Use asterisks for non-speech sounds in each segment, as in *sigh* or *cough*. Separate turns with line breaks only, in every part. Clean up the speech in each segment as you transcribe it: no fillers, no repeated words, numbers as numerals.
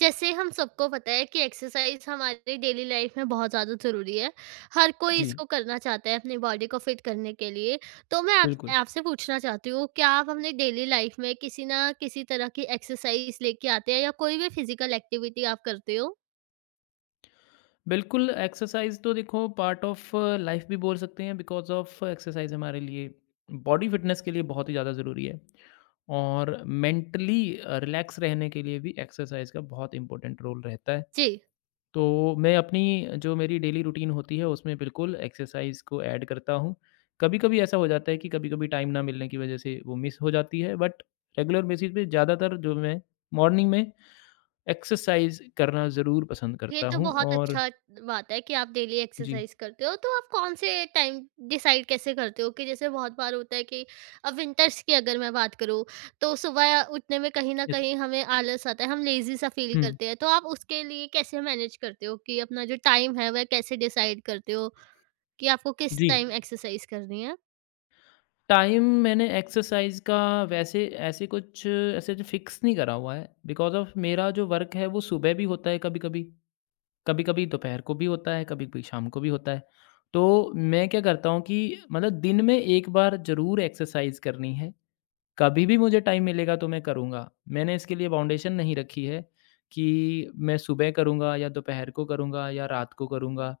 जैसे हम सबको पता है कि एक्सरसाइज हमारी डेली लाइफ में बहुत ज़्यादा ज़रूरी है। हर कोई
जी,
इसको करना चाहता है अपनी बॉडी को फिट करने के लिए। तो मैं आप
बिल्कुल।
आपसे पूछना चाहती हूँ, क्या आप अपनी डेली लाइफ में किसी न किसी तरह की एक्सरसाइज लेके आते हैं या कोई भी फिज़िकल एक्टिविटी आप करते हो?
बिल्कुल, एक्सरसाइज़ तो देखो पार्ट ऑफ लाइफ़ भी बोल सकते हैं बिकॉज़ ऑफ एक्सरसाइज़ हमारे लिए बॉडी फिटनेस के लिए बहुत ही ज़्यादा ज़रूरी है और मेंटली रिलैक्स रहने के लिए भी एक्सरसाइज़ का बहुत इम्पोर्टेंट रोल रहता है।
जी।
तो मैं अपनी जो मेरी डेली रूटीन होती है उसमें बिल्कुल एक्सरसाइज़ को ऐड करता हूँ। कभी-कभी ऐसा हो जाता है कि कभी-कभी टाइम ना मिलने की वज़ह से वो मिस हो जाती है, बट रेगुलर बेसिस पे ज़्यादातर जो मैं मॉर्निंग में एक्सरसाइज़ करना ज़रूर पसंद
ये
करता
तो
हूँ
बहुत
और
अच्छा बात है कि आप डेली
जी,
एक्सरसाइज करते हो तो आप कौन से टाइम डिसाइड कैसे करते हो कि जैसे बहुत बार होता है कि अब विंटर्स की अगर मैं बात करूँ तो सुबह उठने में कहीं ना
यस।
कहीं हमें आलस आता है, हम लेजी सा फील
हुँ,
करते हैं, तो आप उसके लिए कैसे मैनेज करते हो कि अपना जो टाइम है वह कैसे डिसाइड करते हो कि आपको किस
जी।
टाइम एक्सरसाइज करनी है?
टाइम मैंने एक्सरसाइज़ का वैसे ऐसे कुछ ऐसे जो फ़िक्स नहीं करा हुआ है, बिकॉज़ ऑफ़ मेरा जो वर्क है वो सुबह भी होता है कभी-कभी, कभी-कभी दोपहर को भी होता है, कभी-कभी शाम को भी होता है। तो मैं क्या करता हूँ कि मतलब दिन में एक बार ज़रूर एक्सरसाइज़ करनी है, कभी भी मुझे टाइम मिलेगा तो मैं करूँगा। मैंने इसके लिए बाउंडेशन नहीं रखी है कि मैं सुबह करूँगा या दोपहर को करूँगा या रात को करूँगा।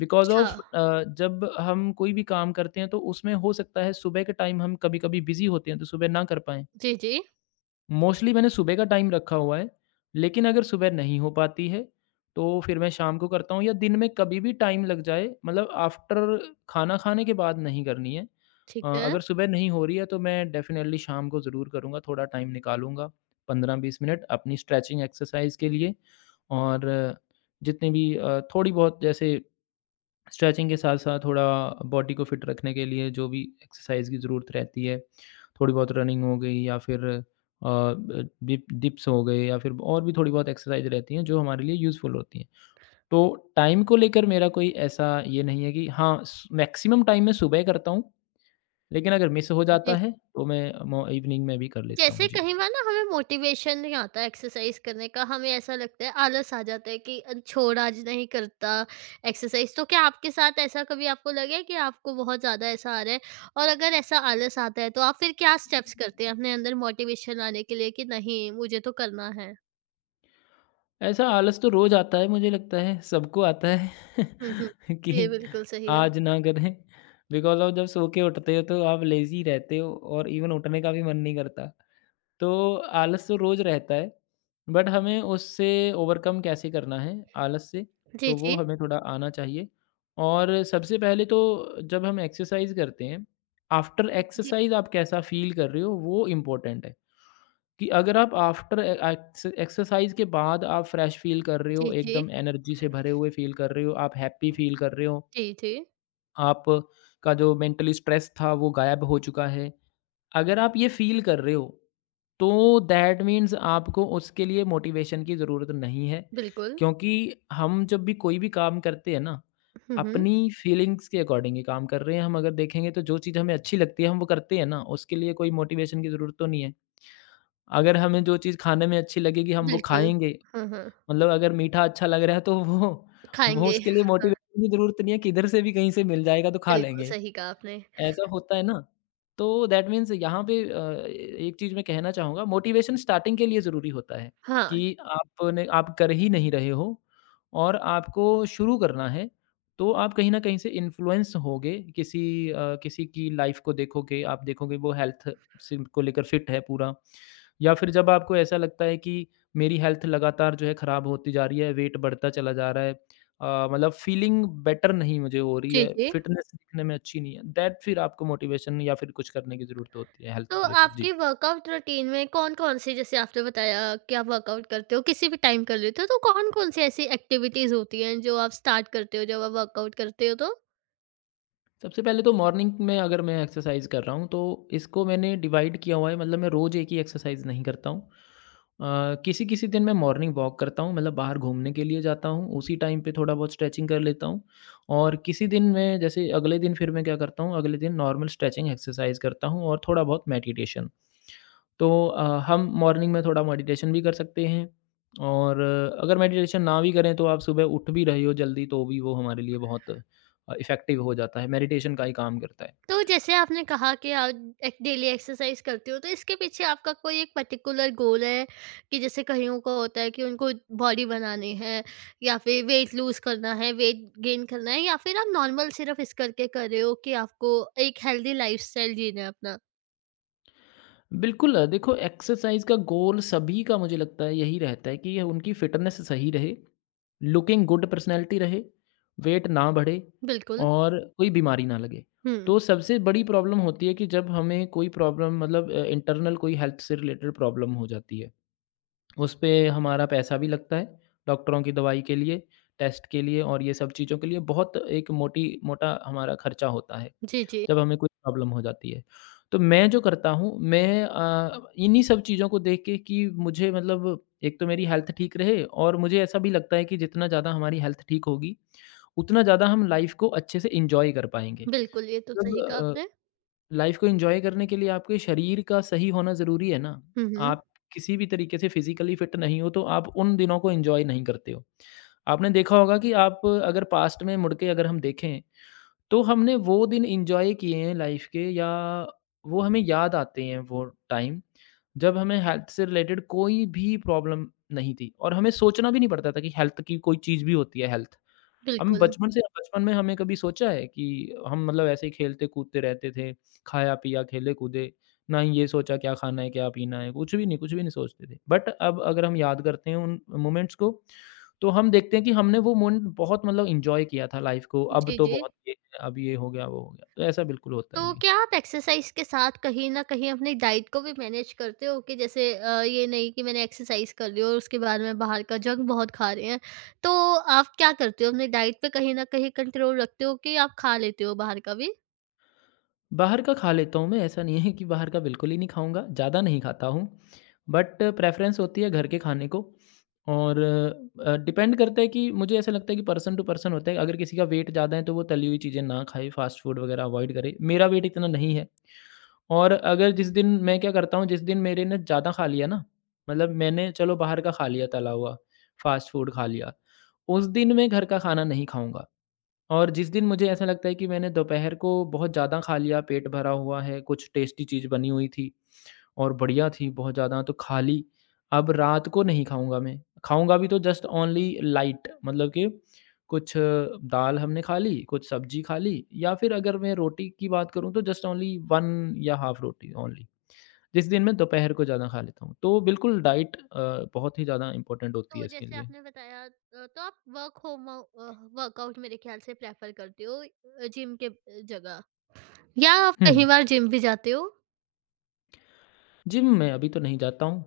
बिकॉज़
अच्छा।
ऑफ़ जब हम कोई भी काम करते हैं तो उसमें हो सकता है सुबह के टाइम हम कभी-कभी बिज़ी होते हैं तो सुबह ना कर पाएँ।
जी, जी।
मोस्टली मैंने सुबह का टाइम रखा हुआ है, लेकिन अगर सुबह नहीं हो पाती है, तो फिर मैं शाम को करता हूँ या दिन में कभी भी टाइम लग जाए, मतलब आफ्टर खाना खाने के बाद नहीं करनी है।
ठीक है।
अगर सुबह नहीं हो रही है, तो मैं डेफ़िनिटली शाम को ज़रूर करूँगा, थोड़ा टाइम निकालूँगा, 15-20 मिनट अपनी स्ट्रेचिंग एक्सरसाइज़ के लिए और जितनी भी थोड़ी बहुत जैसे स्ट्रेचिंग के साथ-साथ थोड़ा बॉडी को फिट रखने के लिए जो भी एक्सरसाइज की ज़रूरत रहती है, थोड़ी बहुत रनिंग हो गई या फिर अ, ब डिप डिप्स हो गए या फिर और भी थोड़ी बहुत एक्सरसाइज रहती हैं जो हमारे लिए यूज़फुल होती हैं। तो टाइम को लेकर मेरा कोई ऐसा ये नहीं है कि हाँ, स मैक्सिमम टाइम मैं सुबह करता हूँ, लेकिन अगर मिस हो जाता
जी।
है तो मैं मो इवनिंग में भी कर लेता
जैसे
हूँ। जी।
कहीं बार ना हमें मोटिवेशन नहीं आता एक्सरसाइज करने का, हमें ऐसा लगता है आलस आ जाता है कि छोड़, आज नहीं करता एक्सरसाइज", तो क्या आपके साथ ऐसा कभी आपको लगे कि आपको बहुत ज़्यादा ऐसा आ रहा है? और अगर ऐसा आलस आता है, तो आप फिर क्या स्टेप्स करते हैं अपने अंदर मोटिवेशन लाने के लिए कि नहीं, मुझे तो करना है?
ऐसा आलस तो रोज़ आता है, मुझे लगता है, सबको आता है
हुँ, हुँ।
*laughs* कि
ये बिल्कुल सही है।
आज ना करें, बिकॉज़ ऑफ़ जब सो के उठते हो तो आप लेज़ी रहते हो और इवन उठने का भी मन नहीं करता। तो आलस तो रोज़ रहता है, बट हमें उससे ओवरकम कैसे करना है आलस से,
जी,
तो वो
जी।
हमें थोड़ा आना चाहिए। और सबसे पहले तो जब हम एक्सरसाइज़ करते हैं, आफ्टर
जी,
एक्सरसाइज़ आप कैसा फ़ील कर रहे हो वो इम्पोर्टेंट है, कि अगर आप आफ्टर ए एक्स एक्सरसाइज़ के बाद आप फ्रेश फ़ील कर रहे हो,
जी, जी।
एकदम एनर्जी से भरे हुए फ़ील कर रहे हो, आप हैप्पी फ़ील कर रहे हो,
जी, जी।
आप का जो मेंटली स्ट्रेस था वो गायब हो चुका है, अगर आप ये फ़ील कर रहे हो, तो दैट मीन्स आपको उसके लिए मोटिवेशन की ज़रूरत नहीं है।
बिल्कुल।
क्योंकि हम जब भी कोई भी काम करते हैं ना,
हुँ, हुँ।
अपनी फ़ीलिंग्स के अकॉर्डिंग ही काम कर रहे हैं। हम अगर देखेंगे तो जो चीज़ हमें अच्छी लगती है हम वो करते हैं ना, उसके लिए कोई मोटिवेशन की ज़रूरत तो नहीं है। अगर हमें जो चीज़ खाने में अच्छी लगेगी हम वो
बिल्कुल।
खाएँगे,
हाँ, हाँ।
मतलब अगर मीठा अच्छा लग रहा है तो वो
खाएँगे।
उसके लिए
हाँ,
मोटिवेशन की ज़रूरत नहीं है, किधर से भी कहीं से मिल जाएगा तो खा
बिल्कुल
लेंगे।
सही कहा आपने।
ऐसा होता है ना, तो दैट मीन्स यहाँ पे एक चीज़ मैं कहना चाहूँगा, मोटिवेशन स्टार्टिंग के लिए ज़रूरी होता है
हाँ।
कि आपने आप कर ही नहीं रहे हो और आपको शुरू करना है, तो आप कहीं न कहीं से इन्फ्लुएंस होगे, किसी की लाइफ़ को देखोगे, आप देखोगे वो हेल्थ से को लेकर फिट है पूरा या फिर जब आपको ऐसा लगता है कि मेरी हेल्थ लगातार जो है खराब होती जा रही है, वेट बढ़ता चला जा रहा है, मतलब फीलिंग बेटर नहीं मुझे हो रही
जी,
है,
जी।
फिटनेस दिखने में अच्छी नहीं है, दैट फिर आपको मोटिवेशन या फिर कुछ करने की ज़रूरत होती है हेल्थ
तो
को लेकर।
आपके
जी।
वर्कआउट रूटीन में कौन-कौन से, जैसे आपने बताया कि आप वर्कआउट करते हो, किसी भी टाइम कर लेते हो, तो कौन-कौन सी ऐसी एक्टिविटीज़ होती हैं जो आप स्टार्ट करते हो जब आप वर्कआउट करते हो तो?
सबसे पहले तो मॉर्निंग में अगर मैं एक्सरसाइज़ कर रहा हूँ तो इसको मैंने डिवाइड किया हुआ है, मतलब मैं रोज़ एक ही एक्सरसाइज़ नहीं करता हूँ। किसी-किसी दिन मैं मॉर्निंग वॉक करता हूँ, मतलब बाहर घूमने के लिए जाता हूँ, उसी टाइम पे थोड़ा बहुत स्ट्रेचिंग कर लेता हूँ और किसी दिन मैं जैसे अगले दिन फिर मैं क्या करता हूँ, अगले दिन नॉर्मल स्ट्रेचिंग एक्सरसाइज़ करता हूँ और थोड़ा बहुत मेडिटेशन। तो हम मॉर्निंग में थोड़ा मेडिटेशन भी कर सकते हैं और अगर मेडिटेशन ना भी करें तो आप सुबह उठ भी रहे हो जल्दी तो भी वो हमारे लिए बहुत इफ़ेक्टिव हो जाता है, मेडिटेशन का ही काम करता है।
तो जैसे आपने कहा कि आप एक डेली एक्सरसाइज करते हो, तो इसके पीछे आपका कोई एक पर्टिकुलर गोल है कि जैसे कईयों को होता है कि उनको बॉडी बनानी है या फिर वेट लूज़ करना है, वेट गेन करना है, या फिर आप नॉर्मल सिर्फ़ इस करके कर रहे हो कि आपको एक हेल्दी लाइफ़स्टाइल जीना है अपना?
बिल्कुल, देखो एक्सरसाइज़ का गोल सभी का मुझे लगता है यही रहता है कि उनकी फ़िटनेस सही रहे, लुकिंग गुड पर्सनैलिटी रहे, वेट ना बढ़े
बिल्कुल।
और कोई बीमारी ना लगे।
हुँ।
तो सबसे बड़ी प्रॉब्लम होती है कि जब हमें कोई प्रॉब्लम, मतलब इंटरनल कोई हेल्थ से रिलेटेड प्रॉब्लम हो जाती है। उसपे हमारा पैसा भी लगता है, डॉक्टरों की दवाई के लिए, टेस्ट के लिए और ये सब चीज़ों के लिए बहुत एक मोटी मोटा हमारा खर्चा होता है,
जी, जी।
जब हमें कोई प्रॉब्लम हो जाती है। तो मैं जो करता हूँ, मैं इन्हीं सब चीज़ों को देख के कि मुझे, मतलब एक तो मेरी हेल्थ ठीक रहे और मुझे ऐसा भी लगता है कि जितना ज़्यादा हमारी हेल्थ ठीक होगी, उतना ज़्यादा हम लाइफ़ को अच्छे से एन्जॉय कर पाएँगे।
बिल्कुल, ये तो
मतलब
सही कहा आपने।
लाइफ को एन्जॉय करने के लिए आपके शरीर का सही होना ज़रूरी है ना।
हुँ, हुँ,
आप किसी भी तरीके से फिज़िकली फ़िट नहीं हो, तो आप उन दिनों को एन्जॉय नहीं करते हो। आपने देखा होगा कि आप अगर पास्ट में मुड़ के अगर हम देखें, तो हमने वो दिन एन्जॉय किए हैं लाइफ के या वो हमें याद आते हैं वो टाइम, जब हमें हेल्थ से रिलेटेड कोई भी प्रॉब्लम नहीं थी और हमें सोचना भी नहीं पड़ता था कि हेल्थ की कोई चीज़ भी होती है हेल्थ। हम
बिल्कुल।
बचपन में हमें कभी सोचा है कि हम, मतलब ऐसे ही खेलते-कूदते रहते थे, खाया-पिया, खेले-कूदे, ना ही ये सोचा क्या खाना है, क्या पीना है, कुछ भी नहीं सोचते थे। बट अब अगर हम याद करते हैं उन मोमेंट्स को, तो हम देखते हैं कि हमने वो मोमेंट बहुत, मतलब एन्जॉय किया था लाइफ को,
जी, जी।
अब ये हो गया, वो हो गया। तो ऐसा बिल्कुल होता है।
तो
जी।
क्या आप एक्सरसाइज़ के साथ कहीं न कहीं अपनी डाइट को भी मैनेज करते हो कि जैसे ये नहीं कि मैंने एक्सरसाइज़ कर ली और उसके बाद में बाहर का जंक बहुत खा रहे हैं। तो आप क्या करते हो, अपनी डाइट पे कहीं न कहीं कंट्रोल रखते हो कि आप खा लेते हो बाहर का भी?
बाहर का खा लेता हूँ मैं, ऐसा नहीं है कि बाहर का बिल्कुल ही नहीं खाऊँगा, ज़्यादा नहीं खाता हूँ। बट प्रेफ़रेंस होती है घर के खाने को और डिपेंड करता है कि मुझे ऐसा लगता है कि पर्सन टू पर्सन होता है। अगर किसी का वेट ज़्यादा है तो वो तली हुई चीज़ें ना खाए, फ़ास्ट फूड वग़ैरह अवॉइड करे। मेरा वेट इतना नहीं है और अगर जिस दिन मैं क्या करता हूँ, जिस दिन मेरे ने ज़्यादा खा लिया ना, मतलब मैंने चलो बाहर का खा लिया तला हुआ, फ़ास्ट फूड खा लिया, उस दिन मैं घर का खाना नहीं खाऊँगा। और जिस दिन मुझे ऐसा लगता है कि मैंने दोपहर को बहुत ज़्यादा खा लिया, पेट भरा हुआ है, कुछ टेस्टी चीज़ बनी हुई थी और बढ़िया थी बहुत ज़्यादा तो खा ली, अब रात को नहीं खाऊँगा मैं। खाऊँगा भी तो जस्ट ओनली लाइट, मतलब कि कुछ दाल हमने खा ली, कुछ सब्ज़ी खा ली या फिर अगर मैं रोटी की बात करूँ तो जस्ट ओनली 1 या हाफ रोटी ओनली। जिस दिन मैं दोपहर को ज़्यादा खा लेता हूँ। तो बिल्कुल डाइट बहुत ही ज़्यादा इम्पोर्टेंट होती
तो
है इसके
जैसे
लिए।
आपने बताया तो आप वर्क वर्कआउट मेरे ख़्याल से प्रेफ़र करते हो जिम के जगह, या आप
हुँ।
कहीं बार जिम भी जाते हो?
जिम में अभी तो नहीं जाता हूँ।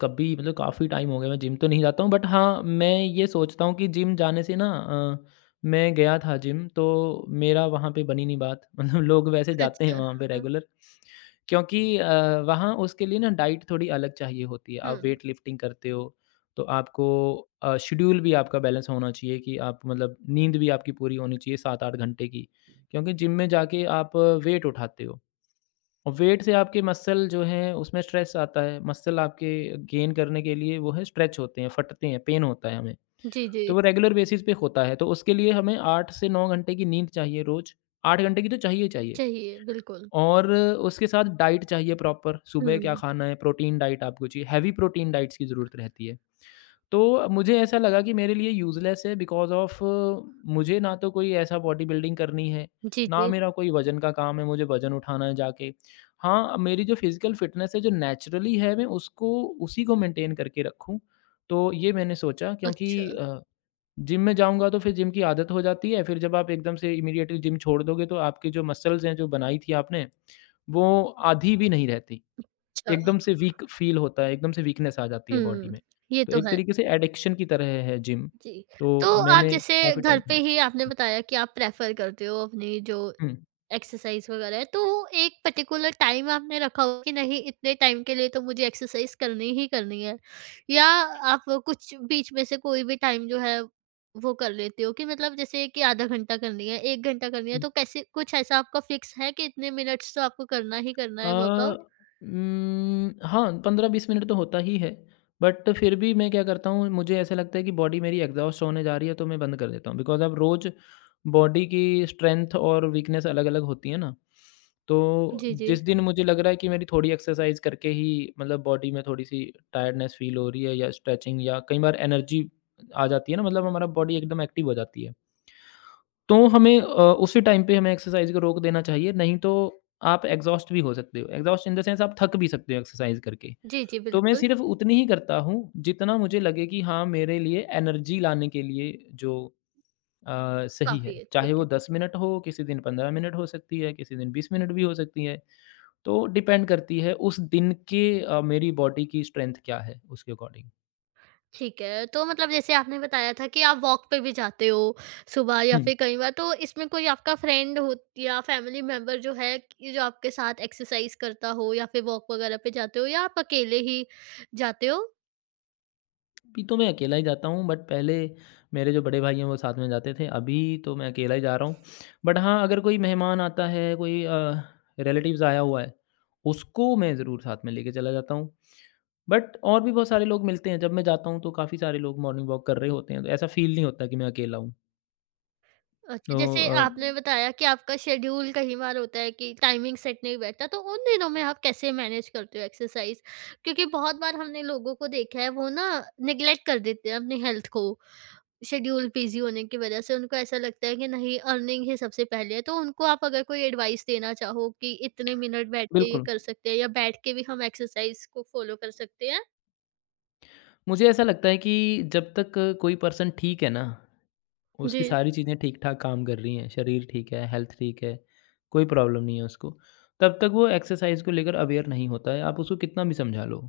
कभी, मतलब काफ़ी टाइम हो गया मैं जिम तो नहीं जाता हूँ, बट हाँ, मैं ये सोचता हूँ कि जिम जाने से ना मैं गया था जिम तो मेरा वहाँ पे बनी नहीं बात। *laughs* मतलब लोग वैसे
*laughs*
जाते हैं
अच्छा।
वहाँ पे
हाँ,
रेगुलर क्योंकि वहाँ उसके लिए ना डाइट थोड़ी अलग चाहिए होती है।
हुँ।
आप वेट लिफ्टिंग करते हो तो आपको शेड्यूल भी आपका बैलेंस होना चाहिए कि आप, मतलब नींद भी आपकी पूरी होनी चाहिए 7-8 घंटे की। क्योंकि जिम में जाके आप वेट उठाते हो और वेट से आपके मसल जो हैं उसमें स्ट्रेस आता है, मसल आपके गेन करने के लिए वो है स्ट्रेच होते हैं, फटते हैं, पेन होता है हमें।
जी, जी।
तो वो रेगुलर बेसिस पे होता है, तो उसके लिए हमें 8 से 9 घंटे की नींद चाहिए रोज़, 8 घंटे की तो चाहिए ही चाहिए।
चाहिए, बिल्कुल।
और उसके साथ डाइट चाहिए प्रॉपर, सुबह क्या
हुँ,
खाना है, प्रोटीन डाइट आपको चाहिए, हेवी प्रोटीन डाइट्स की ज़रूरत रहती है। तो मुझे ऐसा लगा कि मेरे लिए यूज़लेस है बिकॉज़ ऑफ़ मुझे ना तो कोई ऐसा बॉडी बिल्डिंग करनी है,
जी,
ना
जी।
मेरा कोई वज़न का काम है, मुझे वज़न उठाना है जाके। हाँ, मेरी जो फिज़िकल फ़िटनेस है, जो नेचुरली है मैं उसको उसी को मेंटेन करके रखूँ। तो ये मैंने सोचा क्योंकि
अच्छा,
अ जिम में जाऊँगा तो फिर जिम की आदत हो जाती है, फिर जब आप एकदम से इमीडिएटली जिम छोड़ दोगे तो आपके जो मसल्स हैं, जो बनाई थी आपने, वो आधी भी नहीं रहती।
अच्छा।
एकदम से वीक फ़ील होता है, एकदम से वीकनेस आ जाती है बॉडी
हुँ,
में।
ये
तो
तो
एक
है।
तरीके से एडिक्शन की तरह है जिम,
जी, तो
तो
आप
मैंने
जैसे
काफ़ी
घर
टाइम
पे ही आपने बताया कि आप प्रेफ़र करते हो अपनी जो
हुँ,
एक्सरसाइज़ वग़ैरह है, तो एक पर्टिकुलर टाइम आपने रखा हो कि नहीं, इतने टाइम के लिए तो मुझे एक्सरसाइज़ करनी ही करनी है? या आप कुछ बीच में से कोई भी टाइम जो है वो कर लेते हो कि मतलब जैसे कि आधा घंटा करनी है, 1 घंटा करनी है,
हुँ।
तो कैसे कुछ ऐसा आपका फ़िक्स है कि इतने मिनट्स तो आपको करना ही करना
अ,
है वर्कआउट?
हाँ, 15-20 मिनट तो होता ही है। बट फिर भी मैं क्या करता हूँ, मुझे ऐसा लगता है कि बॉडी मेरी एग्ज़ॉस्ट होने जा रही है, तो मैं बंद कर देता हूँ। बिकॉज़ अब रोज़ बॉडी की स्ट्रेंथ और वीकनेस अलग-अलग होती है ना। तो
जी, जी।
जिस दिन मुझे लग रहा है कि मेरी थोड़ी एक्सरसाइज़ करके ही मतलब बॉडी में थोड़ी-सी टायर्डनेस फ़ील हो रही है या स्ट्रेचिंग या कई बार एनर्जी आ जाती है ना, मतलब हमारा बॉडी एकदम एक्टिव हो जाती है। तो हमें उसी टाइम पे हमें एक्सरसाइज को रोक देना चाहिए, नहीं तो आप एग्ज़ॉस्ट भी हो सकते हो। एग्ज़ॉस्ट इन द सेंस आप थक भी सकते हो एक्सरसाइज करके।
जी, जी,
तो मैं
बिल्कुल,
सिर्फ़ उतनी ही करता हूँ, जितना मुझे लगे कि हाँ, मेरे लिए एनर्जी लाने के लिए जो सही है।
काफ़ी है। ठीक
चाहे वो
है, ठीक
10
है।
मिनट हो, किसी दिन 15 मिनट हो सकती है, किसी दिन 20 मिनट भी हो सकती है। तो डिपेंड करती है उस दिन के मेरी बॉडी की स्ट्रेंथ क्या है उसके अकॉर्डिंग।
ठीक है, तो मतलब जैसे आपने बताया था कि आप वॉक पे भी जाते हो सुबह या
हुँ।
फिर कई बार, तो इसमें कोई आपका फ्रेंड हो या फैमिली मेंबर जो है, कि जो आपके साथ एक्सरसाइज करता हो या फिर वॉक वगैरह पे जाते हो, या आप अकेले ही जाते हो?
अभी तो मैं अकेला ही जाता हूँ बट पहले मेरे जो बड़े भाई हैं वो साथ में जाते थे अभी तो मैं अकेला ही जा रहा हूँ बट हाँ अगर कोई मेहमान आता है कोई रिलेटिव्स आया हुआ है उसको मैं ज़रूर साथ में लेके चला जाता हूँ बट और भी बहुत सारे लोग मिलते हैं जब मैं जाता हूँ तो काफ़ी सारे लोग मॉर्निंग वॉक कर रहे होते हैं तो ऐसा फील नहीं होता कि मैं अकेला हूँ।
अच्छा,
तो
जैसे आपने बताया कि आपका शेड्यूल कई बार होता है कि टाइमिंग सेट नहीं बैठता, तो उन दिनों में आप कैसे मैनेज करते हो एक्सरसाइज? क्योंकि बहुत बार हमने लोगों को देखा है, वो ना नेग्लेक्ट कर देते हैं अपनी हेल्थ को। शेड्यूल बिज़ी होने की वजह से उनको ऐसा लगता है कि नहीं, अर्निंग ही सबसे पहले है। तो उनको आप अगर कोई एडवाइस देना चाहो कि इतने मिनट बैठ के ये
बिल्कुल
कर सकते हैं, या बैठ के भी हम एक्सरसाइज को फॉलो कर सकते हैं?
मुझे ऐसा लगता है कि जब तक कोई पर्सन ठीक है ना उसकी
जी,
सारी चीज़ें ठीक-ठाक काम कर रही हैं, शरीर ठीक है, हेल्थ ठीक है, कोई प्रॉब्लम नहीं है उसको। तब तक वो एक्सरसाइज़ को लेकर अवेयर नहीं होता है, आप उसको कितना भी समझा लो।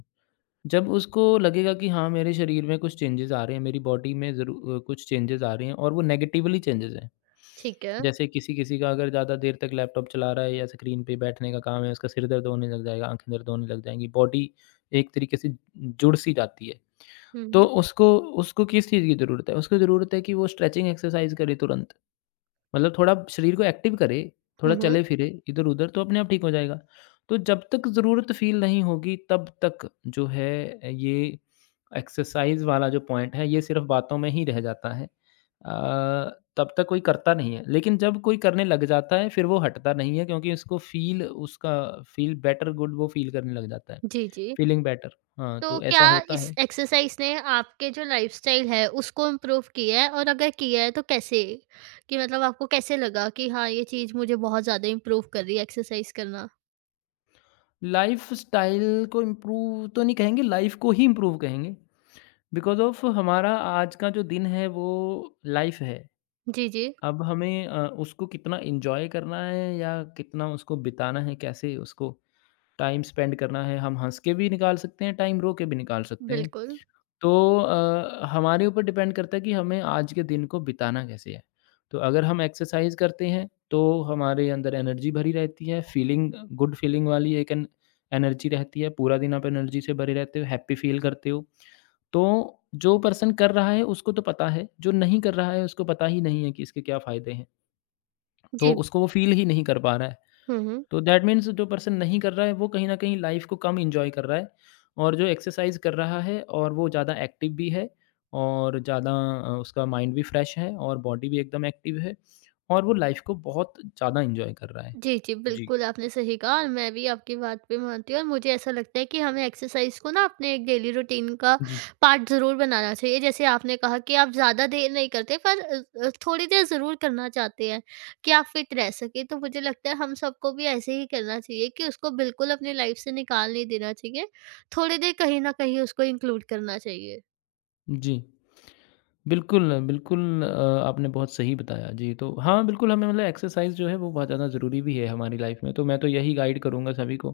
जब उसको लगेगा कि हाँ, मेरे शरीर में कुछ चेंजेज़ आ रहे हैं, मेरी बॉडी में कुछ चेंजेज़ आ रहे हैं और वो नेगेटिवली चेंजेज़ हैं।
ठीक है।
जैसे किसी-किसी का अगर ज़्यादा देर तक लैपटॉप चला रहा है या स्क्रीन पे बैठने का काम है, उसका सिर दर्द होने लग जाएगा, आँखें दर्द होने लग जाएँगी, बॉडी एक तरीके से जुड़ सी जाती है। तो
हुँ,
उसको उसको किस चीज़ की ज़रूरत है? उसको ज़रूरत है कि वो स्ट्रेचिंग एक्सरसाइज़ करे तुरंत। मतलब थोड़ा शरीर को एक्टिव करे,
हुँ,
थोड़ा
हुँ,
चले-फिरे इधर-उधर तो अपने आप ठीक हो जाएगा। तो जब तक ज़रूरत फ़ील नहीं होगी तब तक जो है ये एक्सरसाइज़ वाला जो पॉइंट है ये सिर्फ़ बातों में ही रह जाता है। तब तक कोई करता नहीं है। लेकिन जब कोई करने लग जाता है फिर वो हटता नहीं है क्योंकि उसको फ़ील उसका फ़ील बेटर गुड वो फ़ील करने लग जाता है।
जी, जी।
फ़ीलिंग बेटर हाँ,
तो
तो
क्या
ऐसा होता
इस
है।
एक्सरसाइज ने आपके जो लाइफ़स्टाइल है उसको इम्प्रूव किया है, और अगर किया है तो कैसे? कि मतलब आपको कैसे लगा कि हाँ, ये चीज़ मुझे बहुत ज़्यादा इम्प्रूव कर रही है एक्सरसाइज करना?
लाइफ़स्टाइल को इम्प्रूव तो नहीं कहेंगे, लाइफ़ को ही इम्प्रूव कहेंगे। बिकॉज़ ऑफ़ हमारा आज का जो दिन है वो लाइफ़ है।
जी, जी,
अब हमें उसको कितना एन्जॉय करना है या कितना उसको बिताना है, कैसे उसको टाइम स्पेंड करना है, हम हँस के भी निकाल सकते हैं टाइम, रो के भी निकाल सकते हैं।
बिल्कुल।
तो हमारे ऊपर डिपेंड करता है कि हमें आज के दिन को बिताना कैसे है। तो अगर हम एक्सरसाइज़ करते हैं, तो हमारे अंदर एनर्जी भरी रहती है, फीलिंग गुड फीलिंग वाली एक एन एनर्जी रहती है, पूरा दिन आप एनर्जी से भरे रहते हो, हैप्पी फ़ील करते हो। तो जो पर्सन कर रहा है, उसको तो पता है, जो नहीं कर रहा है, उसको पता ही नहीं है कि इसके क्या फ़ायदे हैं। तो
जी,
उसको वो फ़ील ही नहीं कर पा रहा है।
हुँ, हुँ।
तो दैट मीन्स जो पर्सन नहीं कर रहा है वो कहीं न कहीं लाइफ़ को कम एन्जॉय कर रहा है और जो एक्सरसाइज़ कर रहा है और वो ज़्यादा एक्टिव भी है और ज़्यादा उसका माइंड भी फ्रेश है और बॉडी भी एकदम एक्टिव है और वो लाइफ़ को बहुत ज़्यादा एन्जॉय कर रहा है।
जी, जी।
जी।
बिल्कुल, आपने सही कहा, और मैं भी आपकी बात पे मानती हूँ, और मुझे ऐसा लगता है कि हमें एक्सरसाइज़ को ना अपने एक डेली रूटीन का
जी।
पार्ट ज़रूर बनाना चाहिए। जैसे आपने कहा कि आप ज़्यादा देर नहीं करते, पर थोड़ी देर ज़रूर करना चाहते हैं कि आप फिट रह सकें। तो मुझे लगता है हम सबको भी ऐसे ही करना चाहिए कि उसको बिल्कुल अपनी लाइफ़ से निकाल नहीं देना चाहिए। थोड़ी देर कहीं न कहीं उसको इंक्लूड करना चाहिए।
जी। बिल्कुल, आपने बहुत सही बताया। जी, तो हाँ, बिल्कुल हमें मतलब एक्सरसाइज़ जो है वो बहुत ज़्यादा ज़रूरी भी है हमारी लाइफ़ में, तो मैं तो यही गाइड करूँगा सभी को।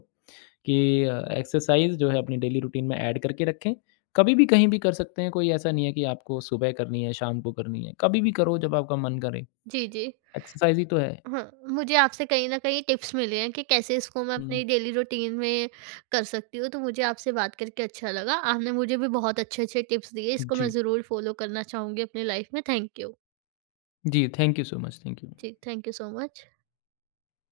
कि एक्सरसाइज़ जो है अपनी डेली रूटीन में ऐड करके रखें। कभी भी कहीं भी कर सकते हैं, कोई ऐसा नहीं है कि आपको सुबह करनी है, शाम को करनी है, कभी भी करो जब आपका मन करे।
जी, जी।
एक्सरसाइज़ ही तो है।
हाँ, मुझे आपसे कहीं न कहीं टिप्स मिले हैं कि कैसे इसको मैं अपनी
हुँ।
डेली रूटीन में कर सकती हूँ, तो मुझे आपसे बात करके अच्छा लगा। आपने मुझे भी बहुत अच्छे-अच्छे टिप्स दिए, इसको मैं
जी।
ज़रूर फ़ॉलो करना चाहूँगी अपनी लाइफ़ में। Thank you.
जी, thank you so much, thank you.
जी, थैंक यू सो मच।